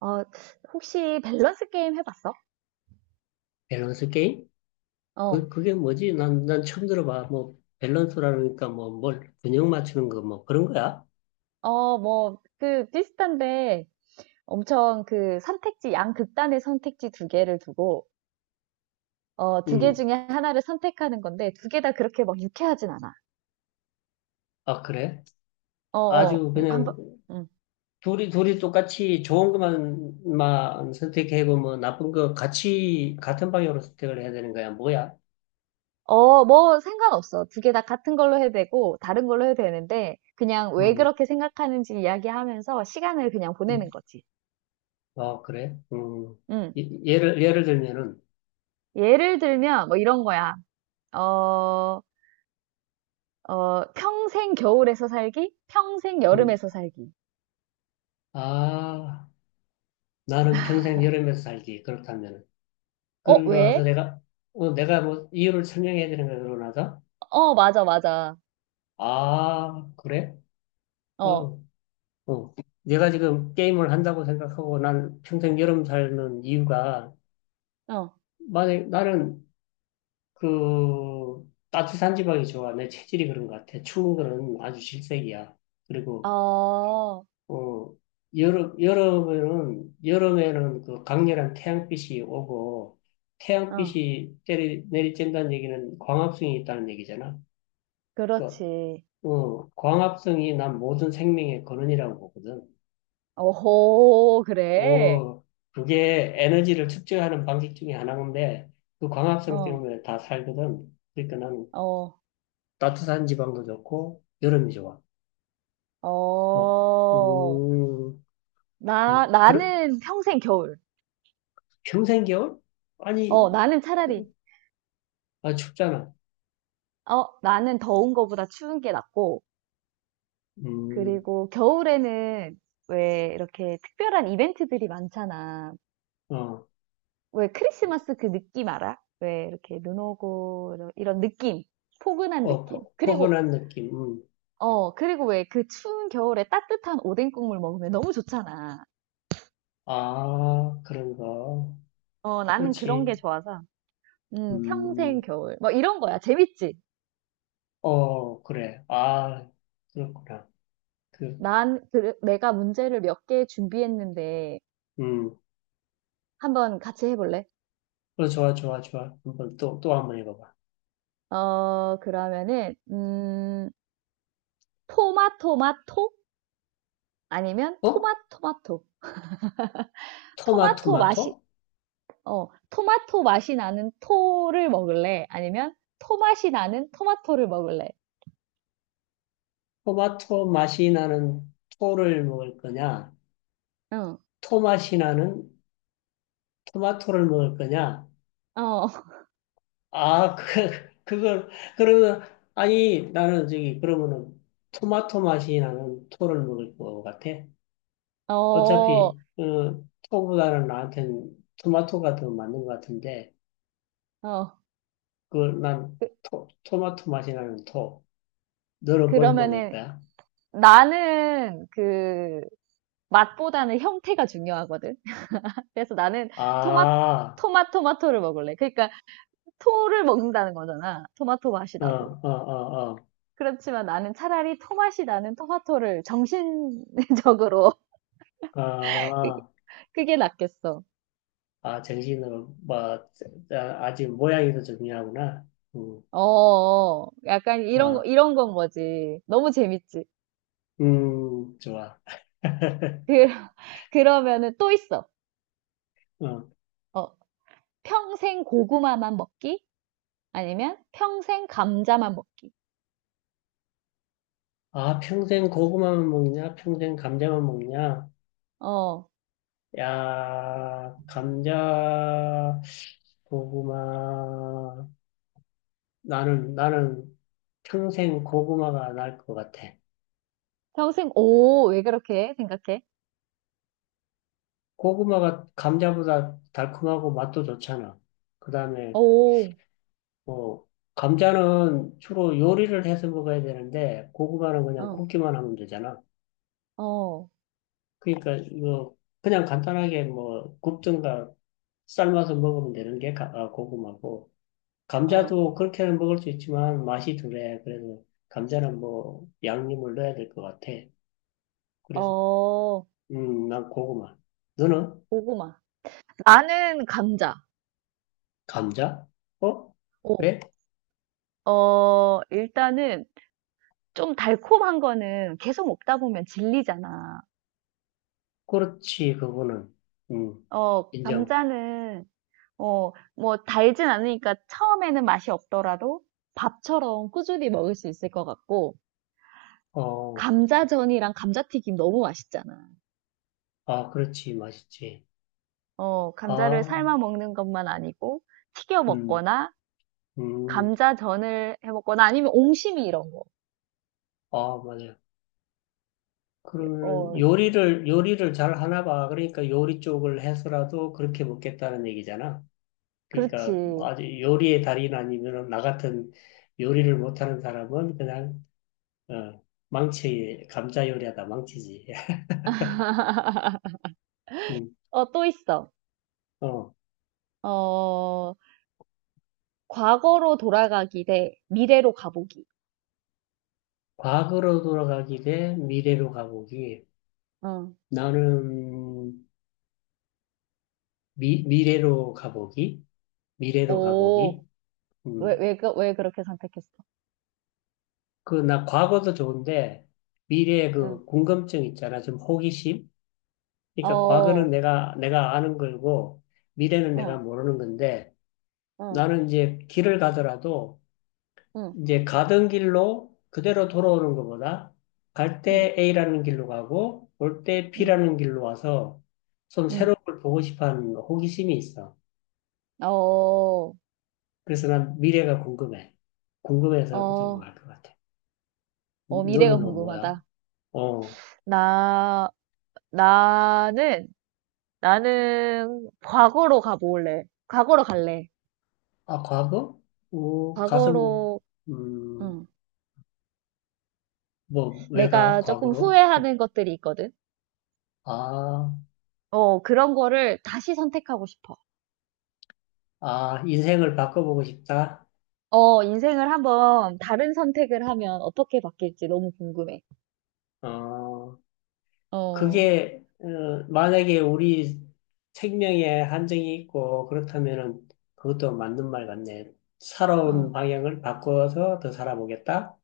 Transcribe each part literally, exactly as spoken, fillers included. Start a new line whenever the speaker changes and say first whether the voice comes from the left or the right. right: 어, 혹시 밸런스 게임 해봤어?
left: 밸런스 게임?
right: 어,
left: 그, 그게 뭐지? 난, 난 처음 들어봐. 뭐, 밸런스라니까 뭐, 뭘, 균형 맞추는 거, 뭐, 그런 거야?
right: 어, 뭐, 그, 비슷한데, 엄청 그 선택지, 양극단의 선택지 두 개를 두고, 어, 두 개
left: 음.
right: 중에 하나를 선택하는 건데, 두 개 다 그렇게 막 유쾌하진 않아.
left: 아, 그래?
right: 어, 어,
left: 아주
right: 음, 한 번,
left: 그냥,
right: 음.
left: 둘이, 둘이 똑같이 좋은 것만, 만 선택하고, 뭐, 나쁜 거 같이, 같은 방향으로 선택을 해야 되는 거야? 뭐야?
right: 어, 뭐, 상관없어. 두 개 다 같은 걸로 해도 되고, 다른 걸로 해도 되는데, 그냥 왜
left: 음.
right: 그렇게 생각하는지 이야기하면서 시간을 그냥 보내는
left: 음.
right: 거지.
left: 아, 그래? 음.
right: 음.
left: 예- 예를, 예를 들면은,
right: 예를 들면, 뭐 이런 거야. 어, 어, 평생 겨울에서 살기, 평생
left: 음.
right: 여름에서 살기.
left: 아, 나는 평생 여름에서 살기. 그렇다면은.
right: 어,
left: 그러고 나서
right: 왜?
left: 내가, 어, 내가 뭐, 이유를 설명해야 되는 거야, 그러고 나서?
right: 어, 맞아, 맞아.
left: 아, 그래?
right: 어,
left: 어, 어. 내가 지금 게임을 한다고 생각하고 난 평생 여름 살는 이유가,
right: 어,
left: 만약 나는 그 따뜻한 지방이 좋아. 내 체질이 그런 것 같아. 추운 거는 아주 질색이야. 그리고,
right: 어,
left: 어, 여름, 여름에는, 여름에는 그 강렬한 태양빛이 오고,
right: 어,
left: 태양빛이 때리, 내리쬐는다는 얘기는 광합성이 있다는 얘기잖아. 그러니까,
right: 그렇지.
left: 어, 광합성이 난 모든 생명의 근원이라고 보거든.
right: 오호, 그래.
left: 오, 그게 에너지를 축적하는 방식 중에 하나인데, 그 광합성
right: 어,
left: 때문에 다 살거든. 그러니까 나는
right: 어,
left: 따뜻한 지방도 좋고, 여름이 좋아. 뭐,
right: 어.
left: 음,
right: 나,
left: 뭐, 그래,
right: 나는 평생 겨울.
left: 평생 겨울? 아니,
right: 어, 나는 차라리,
left: 그, 아, 춥잖아.
right: 어, 나는 더운 거보다 추운 게 낫고,
left: 음,
right: 그리고 겨울에는 왜 이렇게 특별한 이벤트들이 많잖아.
left: 어,
right: 왜 크리스마스 그 느낌 알아? 왜 이렇게 눈 오고 이런 느낌, 포근한
left: 어,
right: 느낌.
left: 포,
right: 그리고
left: 포근한 느낌. 음.
right: 어 그리고 왜 그 추운 겨울에 따뜻한 오뎅 국물 먹으면 너무 좋잖아.
left: 아, 그런가.
right: 어 나는 그런
left: 그렇지.
right: 게 좋아서 음 평생
left: 음,
right: 겨울 뭐 이런 거야. 재밌지?
left: 어, 그래. 아, 그렇구나. 그,
right: 난 그- 내가 문제를 몇 개 준비했는데
left: 음,
right: 한번 같이 해볼래?
left: 어, 좋아, 좋아, 좋아. 한번 또, 또 한 번 해봐봐.
right: 어, 그러면은 음 토마토마토 아니면
left: 어?
right: 토마토마토 토마토 맛이
left: 토마토마토?
right: 어, 토마토 맛이 나는 토를 먹을래? 아니면 토 맛이 나는 토마토를 먹을래?
left: 토마토 맛이 나는 토를 먹을 거냐?
right: 응,
left: 토맛이 나는 토마토를 먹을 거냐?
right: 어,
left: 아, 그, 그걸, 그러면, 아니, 나는 저기, 그러면은 토마토 맛이 나는 토를 먹을 것 같아.
right: 어,
left: 어차피, 어, 토보다는 나한텐 토마토가 더 맞는 것 같은데,
right: 어.
left: 그걸 난 토, 토마토 맛이 나는 토. 너는
right: 그,
left: 뭘 먹을
right: 러면은
left: 거야?
right: 나는 그 맛보다는 형태가 중요하거든. 그래서 나는 토마,
left: 아,
right: 토마, 토마토를 먹을래. 그러니까 토를 먹는다는 거잖아. 토마토 맛이
left: 어,
right: 나도.
left: 어, 어, 어.
right: 그렇지만 나는 차라리 토 맛이 나는 토마토를 정신적으로
left: 아.
right: 그게 낫겠어.
left: 아, 정신으로, 뭐, 아, 아직 모양이 더 중요하구나. 음,
right: 어 어. 약간 이런, 거-
left: 아,
right: 이런 건 거지. 너무 재밌지.
left: 음, 좋아.
right: 그, 그러면은 또 있어.
left: 어.
right: 어, 평생 고구마만 먹기? 아니면 평생 감자만 먹기?
left: 아, 평생 고구마만 먹냐? 평생 감자만 먹냐?
right: 어,
left: 야, 감자, 고구마. 나는, 나는 평생 고구마가 나을 것 같아.
right: 평생, 오, 왜 그렇게 생각해?
left: 고구마가 감자보다 달콤하고 맛도 좋잖아. 그 다음에
right: 오,
left: 어, 감자는 주로 요리를 해서 먹어야 되는데, 고구마는 그냥
right: 어,
left: 굽기만 하면 되잖아.
right: 어,
left: 그러니까 이거 그냥 간단하게 뭐 굽든가 삶아서 먹으면 되는 게 가- 아, 고구마고,
right: 어,
left: 감자도 그렇게는 먹을 수 있지만 맛이 덜해. 그래서 감자는 뭐 양념을 넣어야 될 것 같아. 그래서,
right: 어,
left: 음, 난 고구마. 너는?
right: 고구마. 나는 감자.
left: 감자? 어?
right: 오,
left: 왜?
right: 어, 일단은 좀 달콤한 거는 계속 먹다 보면 질리잖아.
left: 그렇지, 그거는. 음,
right: 어,
left: 인정.
right: 감자는 어, 뭐 달진 않으니까 처음에는 맛이 없더라도 밥처럼 꾸준히 먹을 수 있을 것 같고,
left: 어,
right: 감자전이랑 감자튀김 너무 맛있잖아.
left: 아, 그렇지, 맛있지.
right: 어, 감자를
left: 아.
right: 삶아 먹는 것만 아니고 튀겨
left: 음,
right: 먹거나
left: 음,
right: 감자전을 해 먹거나 아니면 옹심이 이런 거.
left: 아, 맞아요. 그러면은
right: 어,
left: 요리를, 요리를 잘 하나 봐. 그러니까 요리 쪽을 해서라도 그렇게 먹겠다는 얘기잖아. 그러니까
right: 그렇지.
left: 아주 요리의 달인 아니면 나 같은 요리를 못하는 사람은 그냥, 어, 망치, 감자 요리하다 망치지. 음,
right: 어, 또 있어.
left: 어,
right: 어, 과거로 돌아가기 대 미래로 가보기.
left: 과거로 돌아가기 대 미래로 가보기.
right: 응.
left: 나는 미, 미래로 가보기. 미래로
right: 오,
left: 가보기.
right: 왜,
left: 음.
right: 왜, 그- 왜 그렇게 선택했어?
left: 그, 나 과거도 좋은데, 미래의
right: 응.
left: 그 궁금증 있잖아. 좀 호기심? 그러니까 과거는
right: 어,
left: 내가, 내가 아는 걸고, 미래는 내가
right: 어.
left: 모르는 건데,
right: 어,
left: 나는 이제 길을 가더라도,
right: 응,
left: 이제 가던 길로 그대로 돌아오는 것보다, 갈
right: 응,
left: 때 A라는 길로 가고, 올 때
right: 응,
left: B라는 길로 와서, 좀
right: 응.
left: 새로운 걸 보고 싶어 하는 호기심이 있어.
right: 어,
left: 그래서 난 미래가 궁금해. 궁금해서 그쪽으로
right: 어,
left: 갈 것 같아.
right: 어, 미래가
left: 너는 뭐 뭐야?
right: 궁금하다.
left: 어,
right: 나, 나는, 나는 과거로 가볼래. 과거로 갈래.
left: 아, 과거? 오, 가서 뭐,
right: 과거로
left: 음,
right: 응.
left: 뭐, 왜 가?
right: 내가 조금
left: 과거로?
right: 후회하는 것들이 있거든.
left: 아,
right: 어, 그런 거를 다시 선택하고 싶어.
left: 아, 인생을 바꿔보고 싶다?
right: 어, 인생을 한번 다른 선택을 하면 어떻게 바뀔지 너무 궁금해.
left: 어,
right: 어,
left: 그게, 어, 만약에 우리 생명에 한정이 있고, 그렇다면은 그것도 맞는 말 같네. 살아온
right: 어,
left: 방향을 바꿔서 더 살아보겠다?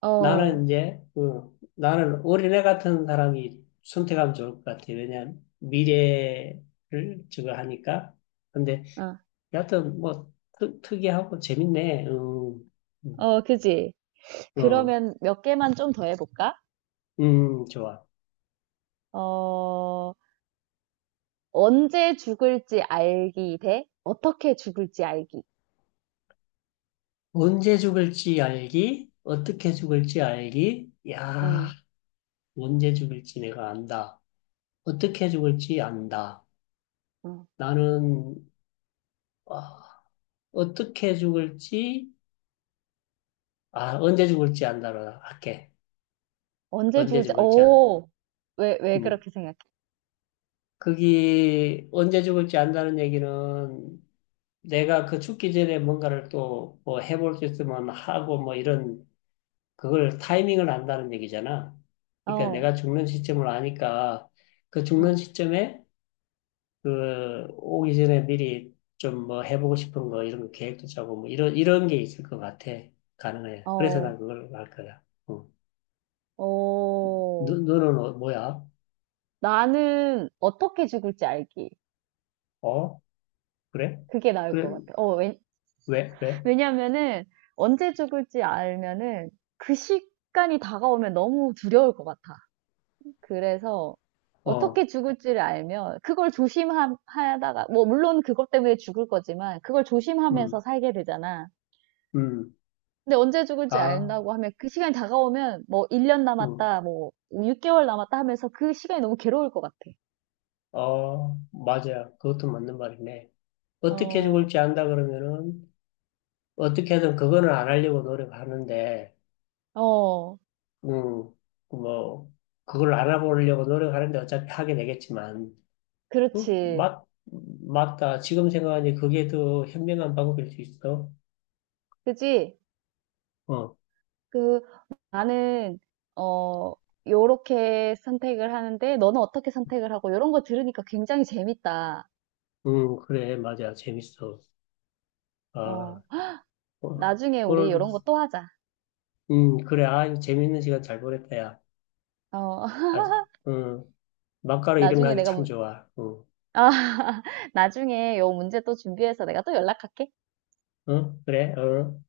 right: 어,
left: 나는 이제, 어, 나는 어린애 같은 사람이 선택하면 좋을 것 같아. 왜냐면 미래를 저거 하니까. 근데
right: 어,
left: 여하튼 뭐 특, 특이하고 재밌네. 음, 음,
right: 어, 그지?
left: 어,
right: 그러면 몇 개만 좀 더 해볼까?
left: 음, 좋아.
right: 어, 언제 죽을지 알기 대 어떻게 죽을지 알기.
left: 언제 죽을지 알기, 어떻게 죽을지 알기. 야,
right: 응,
left: 언제 죽을지 내가 안다. 어떻게 죽을지 안다.
right: 응.
left: 나는 아, 어떻게 죽을지 아 언제 죽을지 안다로 할게.
right: 언제
left: 언제
right: 죽을지,
left: 죽을지 안.
right: 오, 왜, 왜
left: 음.
right: 그렇게 생각해?
left: 그게 언제 죽을지 안다는 얘기는 내가 그 죽기 전에 뭔가를 또 뭐 해볼 수 있으면 하고 뭐 이런 그걸 타이밍을 안다는 얘기잖아. 그러니까
right: 어,
left: 내가 죽는 시점을 아니까 그 죽는
right: 응,
left: 시점에 그 오기 전에 미리 좀 뭐 해보고 싶은 거 이런 거 계획도 짜고 뭐 이런 이런 게 있을 것 같아. 가능해. 그래서
right: 어,
left: 난 그걸 할 거야. 어. 너,
right: 어.
left: 너는 어, 뭐야?
right: 나는 어떻게 죽을지 알기.
left: 어? 그래?
right: 그게 나을 것
left: 그래?
right: 같아. 어, 왜,
left: 왜? 왜?
right: 왜냐면은, 언제 죽을지 알면은, 그 시간이 다가오면 너무 두려울 것 같아. 그래서
left: 어.
right: 어떻게 죽을지를 알면 그걸 조심하다가 뭐 물론 그것 때문에 죽을 거지만 그걸 조심하면서
left: 음.
right: 살게 되잖아.
left: 음.
right: 근데 언제 죽을지
left: 아.
right: 안다고 하면 그 시간이 다가오면 뭐 일 년
left: 음.
right: 남았다, 뭐 육 개월 남았다 하면서 그 시간이 너무 괴로울 것 같아.
left: 어. 맞아. 그것도 맞는 말이네. 어떻게
right: 어,
left: 죽을지 안다 그러면은 어떻게든 그거는 안 하려고 노력하는데,
right: 어,
left: 음, 뭐, 그걸 안 해보려고 노력하는데 어차피 하게 되겠지만, 음,
right: 그렇지.
left: 맞, 맞다. 지금 생각하니 그게 더 현명한 방법일 수 있어.
right: 그지?
left: 어,
right: 그 나는 어 요렇게 선택을 하는데 너는 어떻게 선택을 하고 이런 거 들으니까 굉장히 재밌다.
left: 음, 그래, 맞아. 재밌어. 아,
right: 어,
left: 어,
right: 나중에 우리 이
left: 오늘,
right: 런 거 또 하자.
left: 음, 그래. 아, 이거 재밌는 시간 잘 보냈다, 야.
right: 어.
left: 아주, 음, 막가로 이런 거
right: 나중에
left: 하기
right: 내가
left: 참
right: 문
left: 좋아. 응,
right: 아 나중에 요 문제 또 준비해서 내가 또 연락할게.
left: 응, 그래, 응.